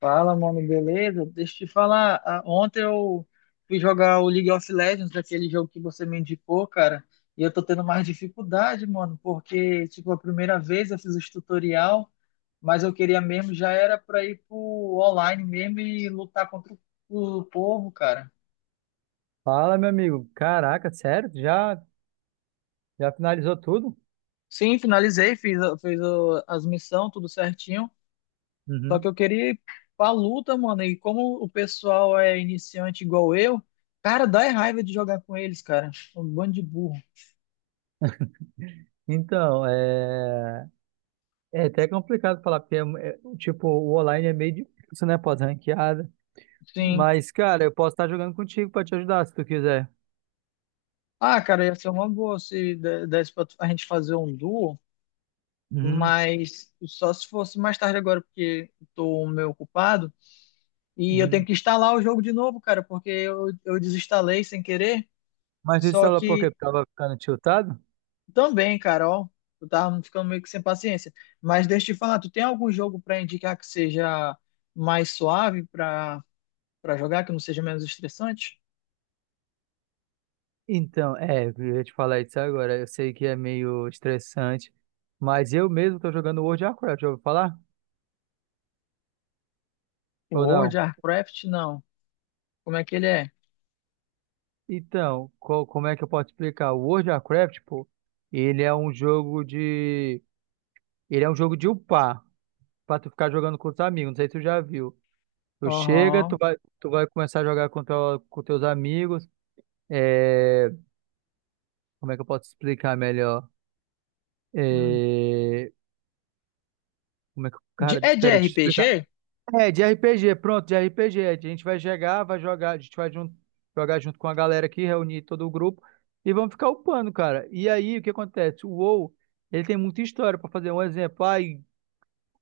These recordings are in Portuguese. Fala, mano, beleza? Deixa eu te falar. Ah, ontem eu fui jogar o League of Legends, aquele jogo que você me indicou, cara, e eu tô tendo mais dificuldade, mano, porque, tipo, a primeira vez eu fiz os tutorial, mas eu queria mesmo, já era pra ir pro online mesmo e lutar contra o povo, cara. Fala, meu amigo. Caraca, sério? Já, já finalizou tudo? Sim, finalizei, fiz as missões, tudo certinho. Só que Uhum. eu queria ir pra luta, mano. E como o pessoal é iniciante igual eu, cara, dá é raiva de jogar com eles, cara. Um bando de burro. Então, é... É até complicado falar, porque, tipo, o online é meio difícil, né? Pode ranqueada. Sim. Mas, cara, eu posso estar jogando contigo pra te ajudar, se tu quiser. Ah, cara, ia ser uma boa se desse pra a gente fazer um duo, Uhum. mas só se fosse mais tarde agora, porque eu tô um meio ocupado. E eu tenho Uhum. que instalar o jogo de novo, cara, porque eu desinstalei sem querer. Mas isso Só ela porque eu que tava ficando tiltado? Também, Carol. Eu tava ficando meio que sem paciência. Mas deixa eu te falar, tu tem algum jogo para indicar que seja mais suave para jogar, que não seja menos estressante? Então, é, eu ia te falar isso agora. Eu sei que é meio estressante, mas eu mesmo tô jogando World of Warcraft, já ouviu falar? Ou World, não? Warcraft, não. Como é que ele é? Então, como é que eu posso explicar? O World of Warcraft, pô, ele é um jogo de. Ele é um jogo de upar, pra tu ficar jogando com os amigos. Não sei se tu já viu. Aham. Tu vai começar a jogar com teus amigos. É, Como é que eu posso explicar melhor? Hum. É, Como é que. Cara, É de peraí, deixa eu explicar. RPG? É, de RPG, pronto, de RPG. A gente vai chegar, vai jogar, a gente vai jogar junto com a galera aqui, reunir todo o grupo e vamos ficar upando, cara. E aí, o que acontece? O WoW, ele tem muita história pra fazer. Um exemplo, ai,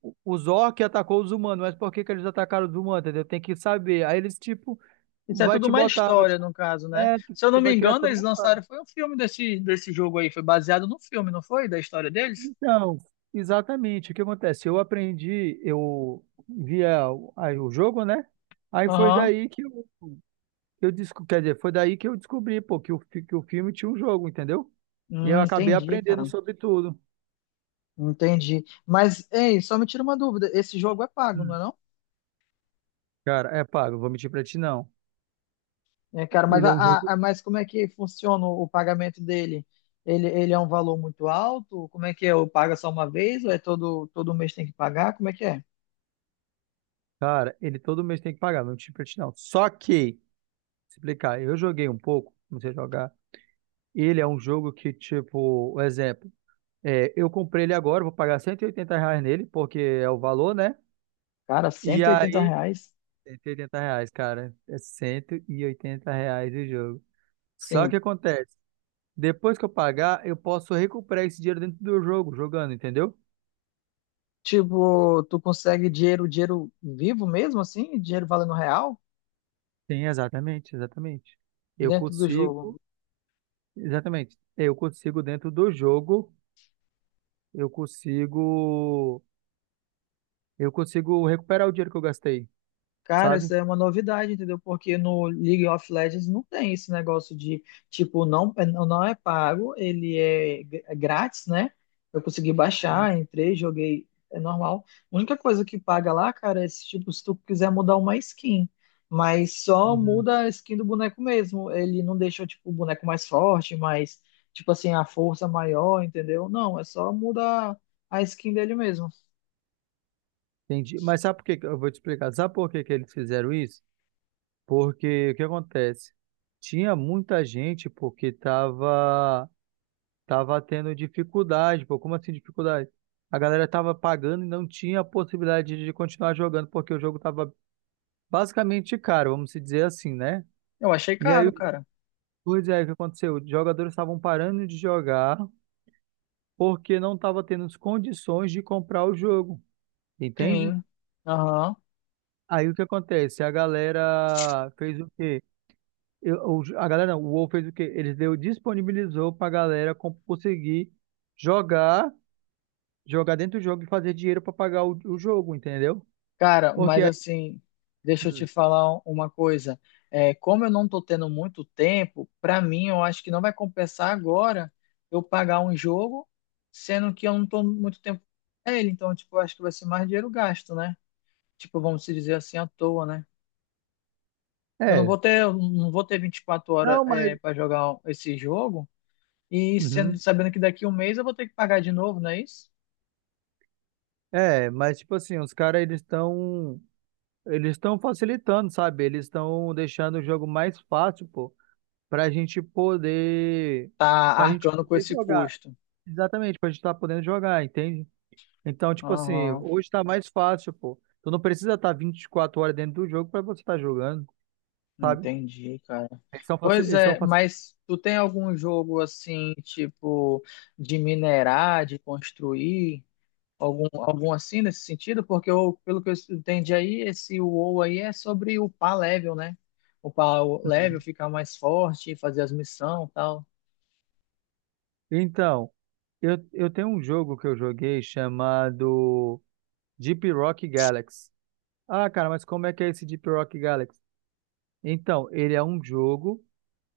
os orcs atacou os humanos, mas por que que eles atacaram os humanos, entendeu? Tem que saber. Aí eles, tipo, Isso é vai tudo te uma botar, vai te... história, no caso, né? É, Se eu você não me vai criar engano, toda eles uma história. lançaram, foi um filme desse, desse jogo aí, foi baseado no filme, não foi? Da história deles? Então, exatamente, o que acontece? Eu aprendi, eu via o aí o jogo, né? Aí foi Aham. daí que eu desco... Quer dizer, foi daí que eu descobri, pô, que o filme tinha um jogo, entendeu? E eu acabei Entendi, aprendendo cara. sobre tudo. Entendi. Mas, ei, só me tira uma dúvida. Esse jogo é pago, não é Hum. não? Cara, é pago, vou mentir pra ti não. É, cara, mas, Ele é um jogo. Mas como é que funciona o pagamento dele? Ele é um valor muito alto? Como é que é? Eu paga só uma vez ou é todo mês tem que pagar? Como é que é? Cara, ele todo mês tem que pagar, não vou mentir pra ti não. Eu joguei um pouco, comecei a jogar. Ele é um jogo que, tipo, um exemplo, eu comprei ele agora, vou pagar 180 reais nele, porque é o valor, né? Cara, E cento e oitenta aí, reais? 180 reais, cara, é 180 reais o jogo. Só Sim. que acontece. Depois que eu pagar, eu posso recuperar esse dinheiro dentro do jogo, jogando, entendeu? Tipo, tu consegue dinheiro, dinheiro vivo mesmo, assim? Dinheiro valendo real Sim, exatamente, exatamente. Eu dentro do jogo? consigo, exatamente. Eu consigo dentro do jogo, eu consigo, eu consigo recuperar o dinheiro que eu gastei, Cara, sabe? isso é uma novidade, entendeu? Porque no League of Legends não tem esse negócio de, tipo, não, é, não é pago, ele é grátis, né? Eu consegui Uhum, baixar, entrei, joguei, é normal. A única coisa que paga lá, cara, é se, tipo, se tu quiser mudar uma skin. Mas só uhum. muda a skin do boneco mesmo. Ele não deixa, tipo, o boneco mais forte, mais, tipo assim, a força maior, entendeu? Não, é só mudar a skin dele mesmo. Entendi. Eu vou te explicar. Sabe por que que eles fizeram isso? Porque o que acontece? Tinha muita gente porque estava Tava tendo dificuldade, pô. Como assim dificuldade? A galera tava pagando e não tinha a possibilidade de continuar jogando, porque o jogo tava basicamente caro, vamos se dizer assim, né? Eu achei E aí, caro, o que cara. pois é, o que aconteceu? Os jogadores estavam parando de jogar porque não tava tendo as condições de comprar o jogo, entende? Sim. Aham. Aí o que acontece? A galera fez o quê? Eu- o- a galera, não, o WoW fez o quê? Eles deu, disponibilizou pra galera conseguir jogar jogar dentro do jogo e fazer dinheiro pra pagar o jogo, entendeu? Cara, Porque mas aí, assim, deixa eu te Hum. falar uma coisa. É, como eu não estou tendo muito tempo, para mim eu acho que não vai compensar agora eu pagar um jogo, sendo que eu não estou muito tempo com ele. Então, tipo, eu acho que vai ser mais dinheiro gasto, né? Tipo, vamos se dizer assim, à toa, né? Eu não É, vou ter, eu não vou ter 24 horas, não, mas é, para jogar esse jogo e sendo, uhum. sabendo que daqui a um mês eu vou ter que pagar de novo, não é isso? é, mas tipo assim, os caras eles estão facilitando, sabe? Eles estão deixando o jogo mais fácil, pô, pra gente poder Tá pra gente arcando com poder esse jogar. custo. Exatamente, pra gente estar podendo jogar, entende? Então, tipo assim, Aham. hoje tá mais fácil, pô. Tu não precisa estar 24 horas dentro do jogo pra você estar jogando, sabe? Entendi, cara. Eles estão facil... Pois eles estão é, mas tu tem algum jogo assim, tipo, de minerar, de construir, algum, algum assim nesse sentido? Porque eu, pelo que eu entendi aí, esse WoW aí é sobre upar level, né? Upar o level, facil... ficar mais forte, fazer as missões e tal. Então, eu tenho um jogo que eu joguei chamado Deep Rock Galaxy. Ah, cara, mas como é que é esse Deep Rock Galaxy? Então, ele é um jogo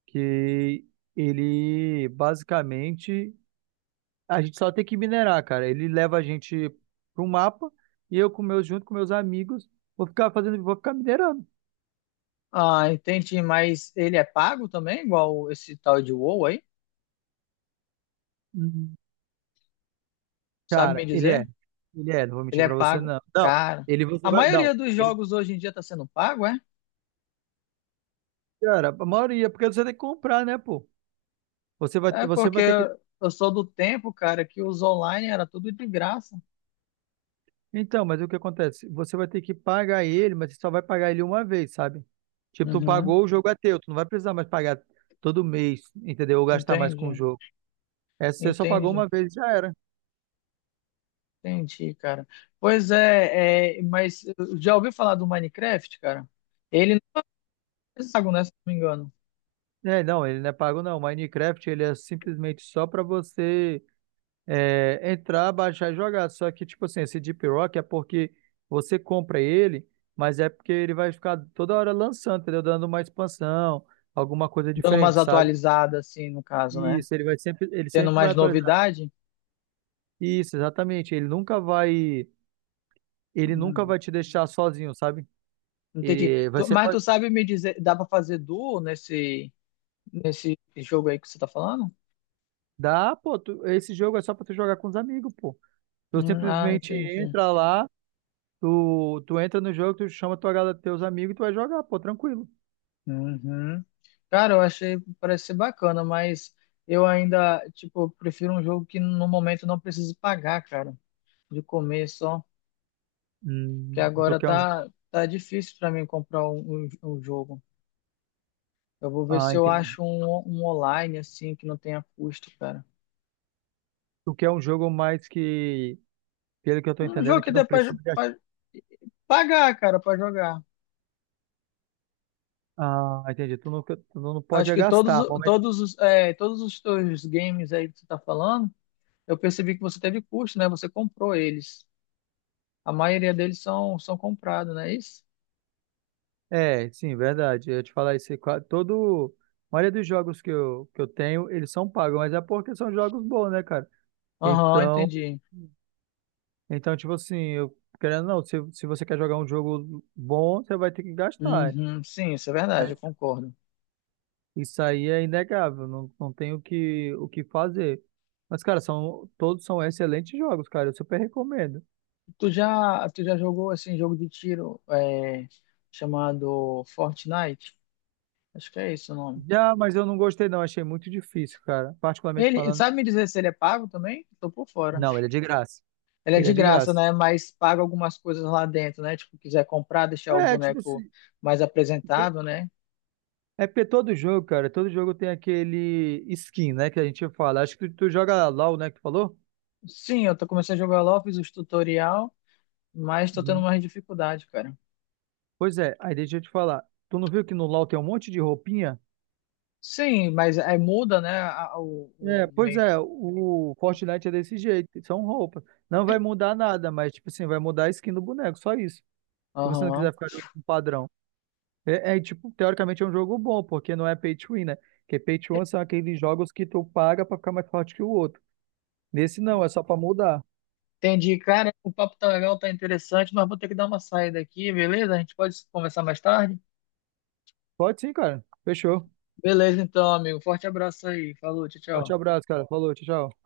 que ele basicamente a gente só tem que minerar, cara. Ele leva a gente pro mapa e eu com meus junto com meus amigos vou ficar minerando. Ah, entendi, mas ele é pago também, igual esse tal de WoW aí? Uhum. Sabe Cara, me ele é, dizer? ele é, não vou Ele mentir é pra você pago, não. Não, cara. ele você A vai, não, maioria dos ele, jogos hoje em dia tá sendo pago, é? cara, a maioria porque você tem que comprar, né, pô? É Você porque vai ter que. eu sou do tempo, cara, que os online era tudo de graça. Então, mas o que acontece? Você vai ter que pagar ele, mas você só vai pagar ele uma vez, sabe? Tipo, tu Uhum. pagou, o jogo é teu. Tu não vai precisar mais pagar todo mês, entendeu? Ou gastar mais com o entende, jogo. É, você só pagou Entendi, uma vez e já era. entendi, cara. Pois é, é, mas já ouviu falar do Minecraft, cara? Ele não é pago, né, se não me engano. É, não, ele não é pago, não. Minecraft, ele é simplesmente só pra você entrar, baixar e jogar. Só que, tipo assim, esse Deep Rock é porque você compra ele, mas é porque ele vai ficar toda hora lançando, entendeu? Dando uma expansão, alguma coisa Dando umas diferente, sabe? atualizadas, assim, no caso, né? Isso, ele Tendo sempre vai mais atualizar. novidade. Isso, exatamente. Ele nunca Hum, vai te deixar sozinho, sabe? entendi. Tu- Você Mas tu pode sabe me dizer, dá pra fazer duo nesse, nesse jogo aí que você tá falando? dar, pô, esse jogo é só pra tu jogar com os amigos, pô. Tu Ah, simplesmente entendi. entra lá, tu entra no jogo, tu chama tua galera, teus amigos e tu vai jogar, pô, tranquilo. Uhum. Cara, eu achei, parece ser bacana, mas eu ainda, tipo, prefiro um jogo que no momento não precise pagar, cara, de comer só, que Tu agora quer um jogo? tá, tá difícil pra mim comprar um jogo. Eu vou ver Ah, se eu entendi. acho um online, assim, que não tenha custo, cara. Tu quer um jogo mais que, pelo que eu tô Um jogo entendendo, que que não dê pra, jo- precisa gastar. pra pagar, cara, pra jogar. Ah, entendi. Tu não pode Acho é que todos, gastar. Todos os, é, todos os teus games aí que você tá falando, eu percebi que você teve custo, né? Você comprou eles. A maioria deles são comprados, não é isso? É, sim, verdade. Eu ia te falar isso. A maioria dos jogos que eu tenho, eles são pagos, mas é porque são jogos bons, né, cara? Aham, Então, entendi. então tipo assim, eu querendo ou não, se você quer jogar um jogo bom, você vai ter que gastar. Uhum, sim, isso é verdade, Né? eu concordo. Isso aí é inegável, não tem o que fazer. Mas, cara, todos são excelentes jogos, cara. Eu super recomendo. Tu já jogou assim jogo de tiro é, chamado Fortnite? Acho que é esse o nome. Já, mas eu não gostei, não. Achei muito difícil, cara. Particularmente Ele, falando. sabe me dizer se ele é pago também? Tô por fora. Não, ele é de graça. Ele é Ele de é de graça, graça. né? Mas paga algumas coisas lá dentro, né? Tipo, quiser comprar, deixar o É, tipo boneco assim. mais apresentável, né? É porque todo jogo, cara, todo jogo tem aquele skin, né, que a gente fala. Acho que tu joga LoL, né, que tu falou? Sim, eu tô, começando a jogar LoL, fiz os tutorial, mas tô tendo Uhum. mais dificuldade, cara. Pois é, aí deixa eu te falar. Tu não viu que no LoL tem um monte de roupinha? Sim, mas aí muda, né, a- o, É, o pois é, make. o Fortnite é desse jeito, são roupas. Não vai mudar nada, mas, tipo assim, vai mudar a skin do boneco, só isso. Se você não Aham. quiser ficar jogando com padrão. Tipo, teoricamente é um jogo bom, porque não é pay to win, né? Porque pay to win são aqueles jogos que tu paga pra ficar mais forte que o outro. Nesse não, é só pra mudar. Entendi. Cara, o papo tá legal, tá interessante, mas vou ter que dar uma saída aqui, beleza? A gente pode conversar mais tarde? Pode sim, cara. Fechou. Beleza, então, amigo. Forte abraço aí. Falou, tchau, Forte tchau. abraço, cara. Falou, tchau, tchau.